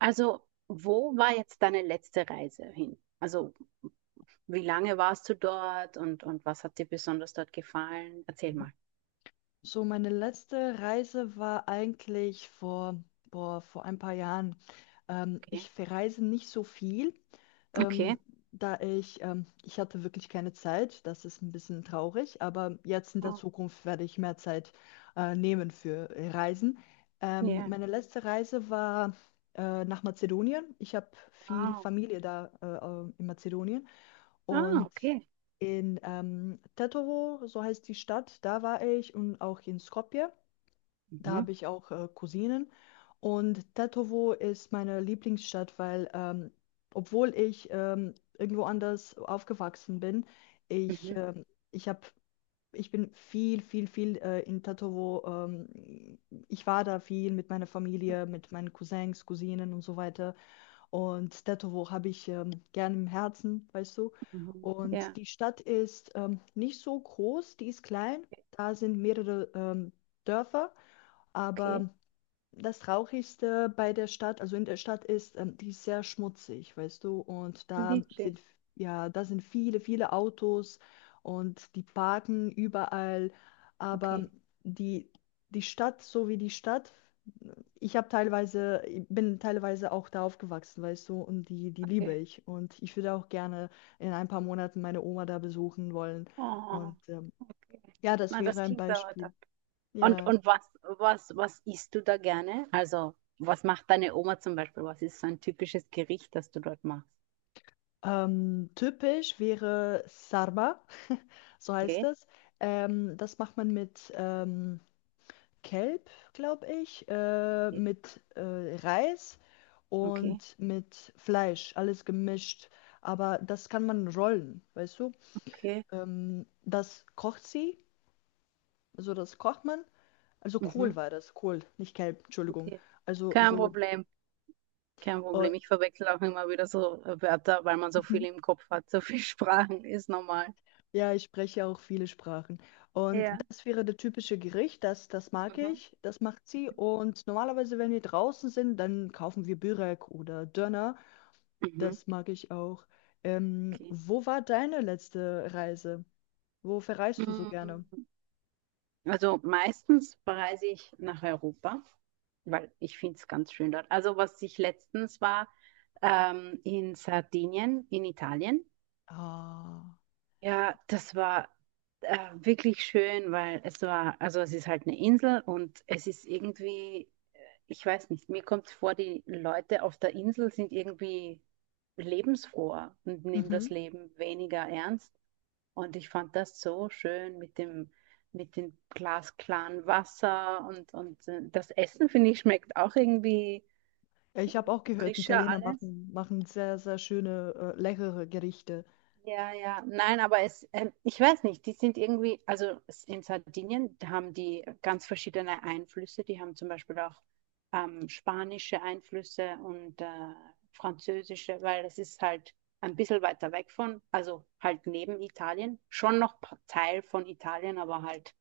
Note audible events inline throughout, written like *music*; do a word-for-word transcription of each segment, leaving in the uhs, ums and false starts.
Also, wo war jetzt deine letzte Reise hin? Also, wie lange warst du dort und, und was hat dir besonders dort gefallen? Erzähl mal. So, meine letzte Reise war eigentlich vor, boah, vor ein paar Jahren. Ähm, ich Okay. verreise nicht so viel, Okay. ähm, da ich, ähm, ich hatte wirklich keine Zeit. Das ist ein bisschen traurig, aber jetzt in der Oh, Zukunft werde ich mehr Zeit äh, nehmen für Reisen. Ähm, ja. Meine letzte Reise war äh, nach Mazedonien. Ich habe viel Wow. Familie da äh, äh, in Mazedonien. Ah, Und okay. in ähm, Tetovo, so heißt die Stadt, da war ich und auch in Skopje, da Mhm. habe ich auch äh, Cousinen. Und Tetovo ist meine Lieblingsstadt, weil ähm, obwohl ich ähm, irgendwo anders aufgewachsen bin, ich, Mhm. ähm, ich habe Ich bin viel, viel, viel äh, in Tetovo. Ähm, ich war da viel mit meiner Familie, mit meinen Cousins, Cousinen und so weiter. Und Tetovo habe ich ähm, gerne im Herzen, weißt du. Mhm. Und Ja, die Stadt ist ähm, nicht so groß, die ist klein. Da sind mehrere ähm, Dörfer. okay. Aber das Traurigste bei der Stadt, also in der Stadt ist, ähm, die ist sehr schmutzig, weißt du. Und da Wirklich. sind, ja, da sind viele, viele Autos und die parken überall. Okay. Aber die, die Stadt, so wie die Stadt, ich habe teilweise, ich bin teilweise auch da aufgewachsen, weißt du, und die, die liebe Okay. ich. Und ich würde auch gerne in ein paar Monaten meine Oma da besuchen wollen. Oh, Und ähm, okay. ja, das Na, wäre das ein klingt aber toll. Beispiel. Und, Ja. und was, was, was isst du da gerne? Also, was macht deine Oma zum Beispiel? Was ist so ein typisches Gericht, das du dort machst? Ähm, typisch wäre Sarma, *laughs* so heißt Okay. es. Ähm, das macht man mit ähm, Kelp, glaube ich, äh, Okay. mit äh, Reis Okay. und mit Fleisch, alles gemischt. Aber das kann man rollen, weißt du? Okay. Ähm, das kocht sie, also das kocht man. Also Kohl Mhm. war das, Kohl, nicht Kelp, Entschuldigung. Okay. Also Kein so, Problem, kein äh, Problem. Ich verwechsel auch immer wieder so äh, Wörter, weil man so *laughs* viel im Kopf hat, so viele *laughs* Sprachen, ist normal. ja, ich spreche auch viele Sprachen. Und Ja. das wäre das typische Gericht, das, das mag Mhm. ich, das macht sie. Und normalerweise, wenn wir draußen sind, dann kaufen wir Börek oder Döner, Mhm. das mag ich auch. Ähm, Okay. wo war deine letzte Reise? Wo verreist du so Mm, gerne? Also meistens reise ich nach Europa, weil ich finde es ganz schön dort. Also was ich letztens war, ähm, in Sardinien, in Italien. Ah. Ja, das war äh, wirklich schön, weil es war, also es ist halt eine Insel und es ist irgendwie, äh, ich weiß nicht, mir kommt vor, die Leute auf der Insel sind irgendwie lebensfroher und nehmen das Leben weniger ernst. Und ich fand das so schön mit dem, mit dem glasklaren Wasser und, und äh, das Essen, finde ich, schmeckt auch irgendwie Ja, ich habe auch gehört, die frischer Italiener alles. machen, machen sehr, sehr schöne, äh, leckere Gerichte. Ja, ja, nein, aber es, ähm, ich weiß nicht, die sind irgendwie, also s- in Sardinien da haben die ganz verschiedene Einflüsse. Die haben zum Beispiel auch ähm, spanische Einflüsse und äh, französische, weil es ist halt ein bisschen weiter weg von, also halt neben Italien, schon noch pa- Teil von Italien, aber halt,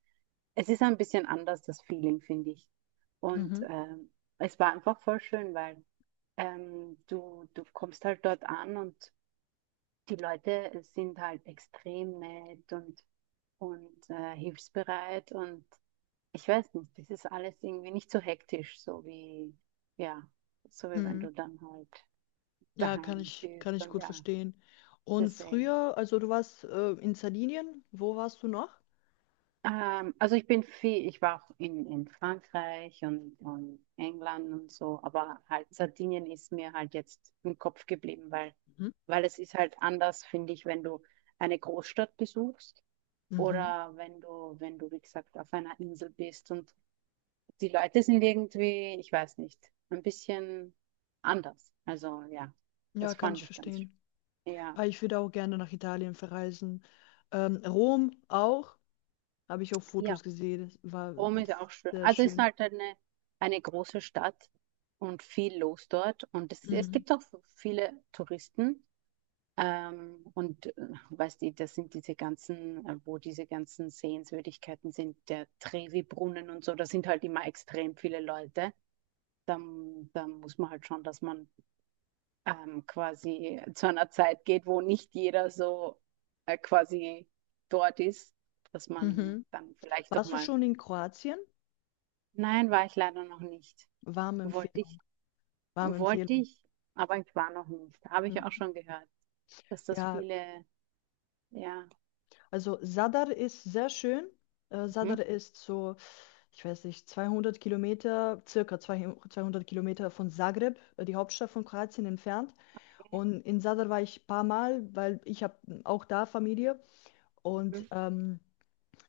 es ist ein bisschen anders, das Feeling, finde ich. Und Mhm. ähm, es war einfach voll schön, weil ähm, du, du kommst halt dort an und die Leute sind halt extrem nett und, und äh, hilfsbereit und ich weiß nicht, das ist alles irgendwie nicht so hektisch, so wie, ja, so wie wenn Mhm. du dann halt Ja, kann daheim ich, kann bist ich und gut ja, verstehen. Und deswegen. früher, also du warst äh, in Sardinien, wo warst du noch? Ähm, also ich bin viel, ich war auch in, in Frankreich und, und England und so, aber halt Sardinien ist mir halt jetzt im Kopf geblieben, weil, Mhm. weil es ist halt anders, finde ich, wenn du eine Großstadt besuchst. Mhm. Oder wenn du, wenn du, wie gesagt, auf einer Insel bist und die Leute sind irgendwie, ich weiß nicht, ein bisschen anders. Also ja, Ja, das kann fand ich ich ganz schön. verstehen. Ja, Aber ich würde auch gerne nach Italien verreisen. Ähm, Rom auch, habe ich auf Fotos ja, gesehen, das war Rom ist auch schön. sehr Also es ist schön. halt eine, eine große Stadt und viel los dort. Und es, es Mhm. gibt auch viele Touristen. Ähm, und äh, weißt du, das sind diese ganzen, äh, wo diese ganzen Sehenswürdigkeiten sind, der Trevi-Brunnen und so, da sind halt immer extrem viele Leute. dann, dann muss man halt schon, dass man ähm, quasi zu einer Zeit geht, wo nicht jeder so äh, quasi dort ist, dass man Mhm. dann vielleicht doch Warst du mal, schon in Kroatien? nein, war ich leider noch nicht. Warme Wollte ich, Empfehlung, warme wollte Empfehlung. ich, aber ich war noch nicht. Habe ich auch Mhm. schon gehört, dass das Ja, viele, ja, also Sadr ist sehr schön. Äh, mhm, Sadr ist so, ich weiß nicht, zweihundert Kilometer, circa zweihundert Kilometer von Zagreb, äh, die Hauptstadt von Kroatien, entfernt. Und in Sadr war ich ein paar Mal, weil ich habe auch da Familie. mhm. Und ähm,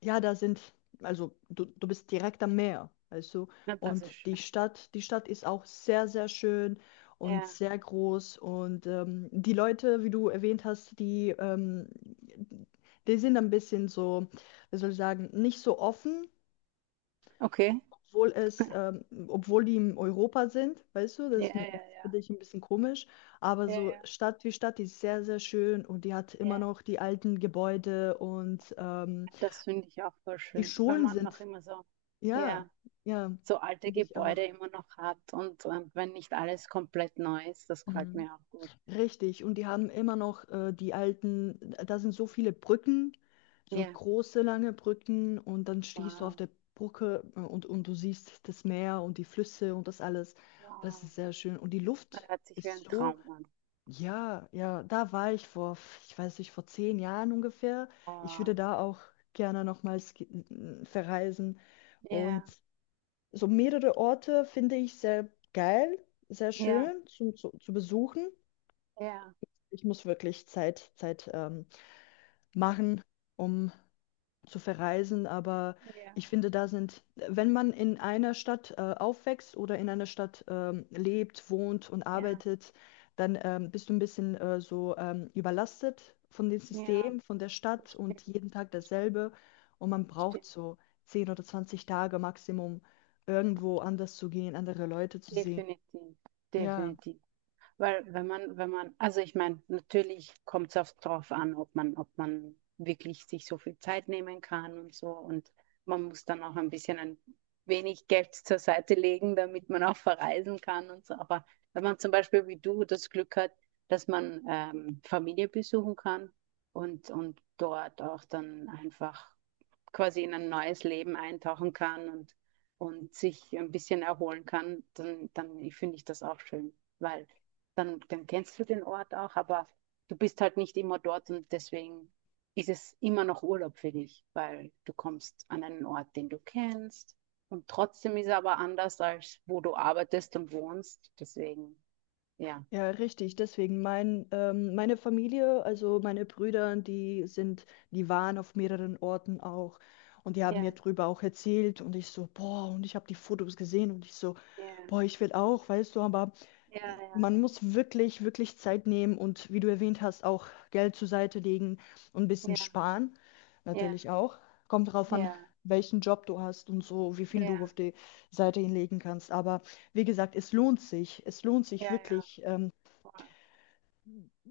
ja, da sind, also du, du bist direkt am Meer, weißt du? Na, das ist Und die schön. Stadt, die Stadt ist auch sehr, sehr schön und Ja, sehr groß. Und ähm, die Leute, wie du erwähnt hast, die, ähm, die sind ein bisschen so, wie soll ich sagen, nicht so offen, okay. obwohl *laughs* es, ähm, obwohl die in Europa sind, weißt du? Ja, Das ja, ja, finde ich ein bisschen komisch. Aber ja, so ja, Stadt wie Stadt, die ist sehr, sehr schön und die hat immer ja. noch die alten Gebäude und ähm, Das finde ich auch voll die schön, wenn Schulen man noch sind immer so, ja, ja, ja, so alte finde ich auch. Gebäude immer noch hat und, ähm, wenn nicht alles komplett neu ist, das gefällt Mhm. mir auch gut. Richtig. Und die haben immer noch äh, die alten, da sind so viele Brücken, so Ja, große, lange Brücken und dann stehst du auf wow, der Brücke äh, und, und du siehst das Meer und die Flüsse und das alles. Und das wow. ist sehr schön. Und die Das Luft hört sich wie ist ein so, Traum an. ja, ja, da war ich vor, ich weiß nicht, vor zehn Jahren ungefähr. Ich würde Wow. da auch gerne nochmals ge- verreisen. Und Ja, so mehrere Orte finde ich sehr geil, sehr ja, schön zum, zu, zu besuchen. ja, Ich muss wirklich Zeit, Zeit ähm, machen, um zu verreisen, aber ich ja, finde, da sind, wenn man in einer Stadt äh, aufwächst oder in einer Stadt ähm, lebt, wohnt und ja, arbeitet, dann ähm, bist du ein bisschen äh, so ähm, überlastet von dem ja, System, von der Stadt und bestimmt, jeden Tag dasselbe. Und man braucht bestimmt. so zehn oder zwanzig Tage Maximum, irgendwo anders zu gehen, andere Leute zu sehen. Definitiv, Ja. definitiv. Weil wenn man, wenn man, also ich meine, natürlich kommt es auch darauf an, ob man, ob man wirklich sich so viel Zeit nehmen kann und so. Und man muss dann auch ein bisschen ein wenig Geld zur Seite legen, damit man auch verreisen kann und so. Aber wenn man zum Beispiel wie du das Glück hat, dass man ähm, Familie besuchen kann und, und dort auch dann einfach quasi in ein neues Leben eintauchen kann und, und sich ein bisschen erholen kann, dann, dann finde ich das auch schön, weil dann, dann kennst du den Ort auch, aber du bist halt nicht immer dort und deswegen ist es immer noch Urlaub für dich, weil du kommst an einen Ort, den du kennst und trotzdem ist er aber anders, als wo du arbeitest und wohnst. Deswegen, ja. Ja, richtig. Deswegen mein, ähm, meine Familie, also meine Brüder, die sind, die waren auf mehreren Orten auch und die haben mir Ja, drüber auch erzählt und ich so, boah, und ich habe die Fotos gesehen und ich so, ja, boah, ich will auch, weißt du, aber ja, man muss wirklich, wirklich Zeit nehmen und wie du erwähnt hast, auch Geld zur Seite legen und ein bisschen ja, sparen, ja, ja, natürlich auch. Kommt drauf an, ja, welchen Job du hast und so, wie viel du ja, auf die Seite hinlegen kannst, aber wie gesagt, es lohnt sich. Es lohnt sich ja, ja, wirklich, ähm, voll.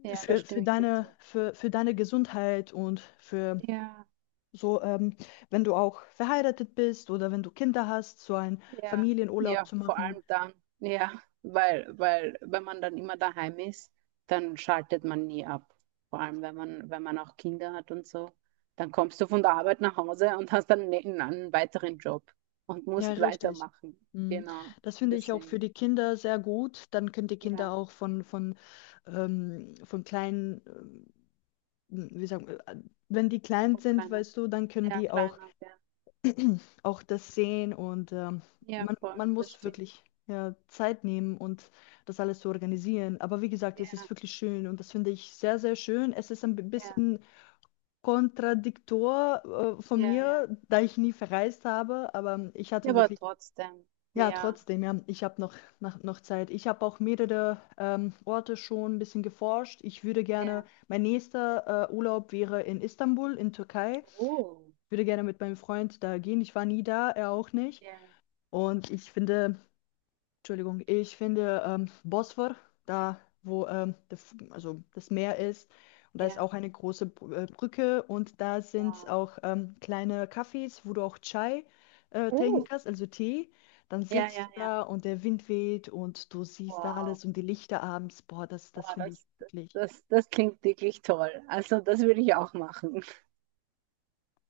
Ja, da für für stimme ich dir deine zu. für für deine Gesundheit und für Ja, so, ähm wenn du auch verheiratet bist oder wenn du Kinder hast, so einen ja, Familienurlaub ja, zu vor machen. allem dann, ja, weil, weil, wenn man dann immer daheim ist, dann schaltet man nie ab. Vor allem, wenn man, wenn man auch Kinder hat und so, dann kommst du von der Arbeit nach Hause und hast dann ne- einen weiteren Job und Ja, musst richtig. weitermachen. Mhm. Genau, Das finde ich auch für deswegen, die Kinder sehr gut. Dann können die ja, Kinder auch von von, ähm von kleinen, ähm, wie sagen wir, äh, wenn die klein voll sind, kleiner, weißt du, dann können ja, die auch kleiner, ja, auch das sehen und ähm, ja, man, voll, man das muss stimmt. wirklich ja, Zeit nehmen und das alles zu organisieren. Aber wie gesagt, es Ja, ist wirklich schön und das finde ich sehr, sehr schön. Es ist ein bi- ja, bisschen kontradiktor äh, von ja, ja, mir, da ich nie verreist habe, aber ich ja, hatte aber wirklich, trotzdem, ja, mehr, trotzdem, ja, ich habe noch, noch, noch Zeit. Ich habe auch mehrere ähm, Orte schon ein bisschen geforscht. Ich würde gerne, ja, mein nächster äh, Urlaub wäre in Istanbul, in Türkei. oh, Ich würde gerne mit meinem Freund da gehen. Ich war nie da, er auch nicht. ja, Und ich finde, Entschuldigung, ich finde ähm, Bosphor, da wo ähm, der, F- also das Meer ist, und da ist ja, auch eine große Br- äh, Brücke und da sind wow. auch ähm, kleine Cafés, wo du auch Chai äh, trinken Oh. kannst, also Tee. Dann Ja, sitzt ja, du ja. da und der Wind weht und du siehst da Wow. alles und die Lichter abends. Boah, das, das Wow, finde ich das, wirklich. das, das klingt wirklich toll. Also das würde ich auch machen.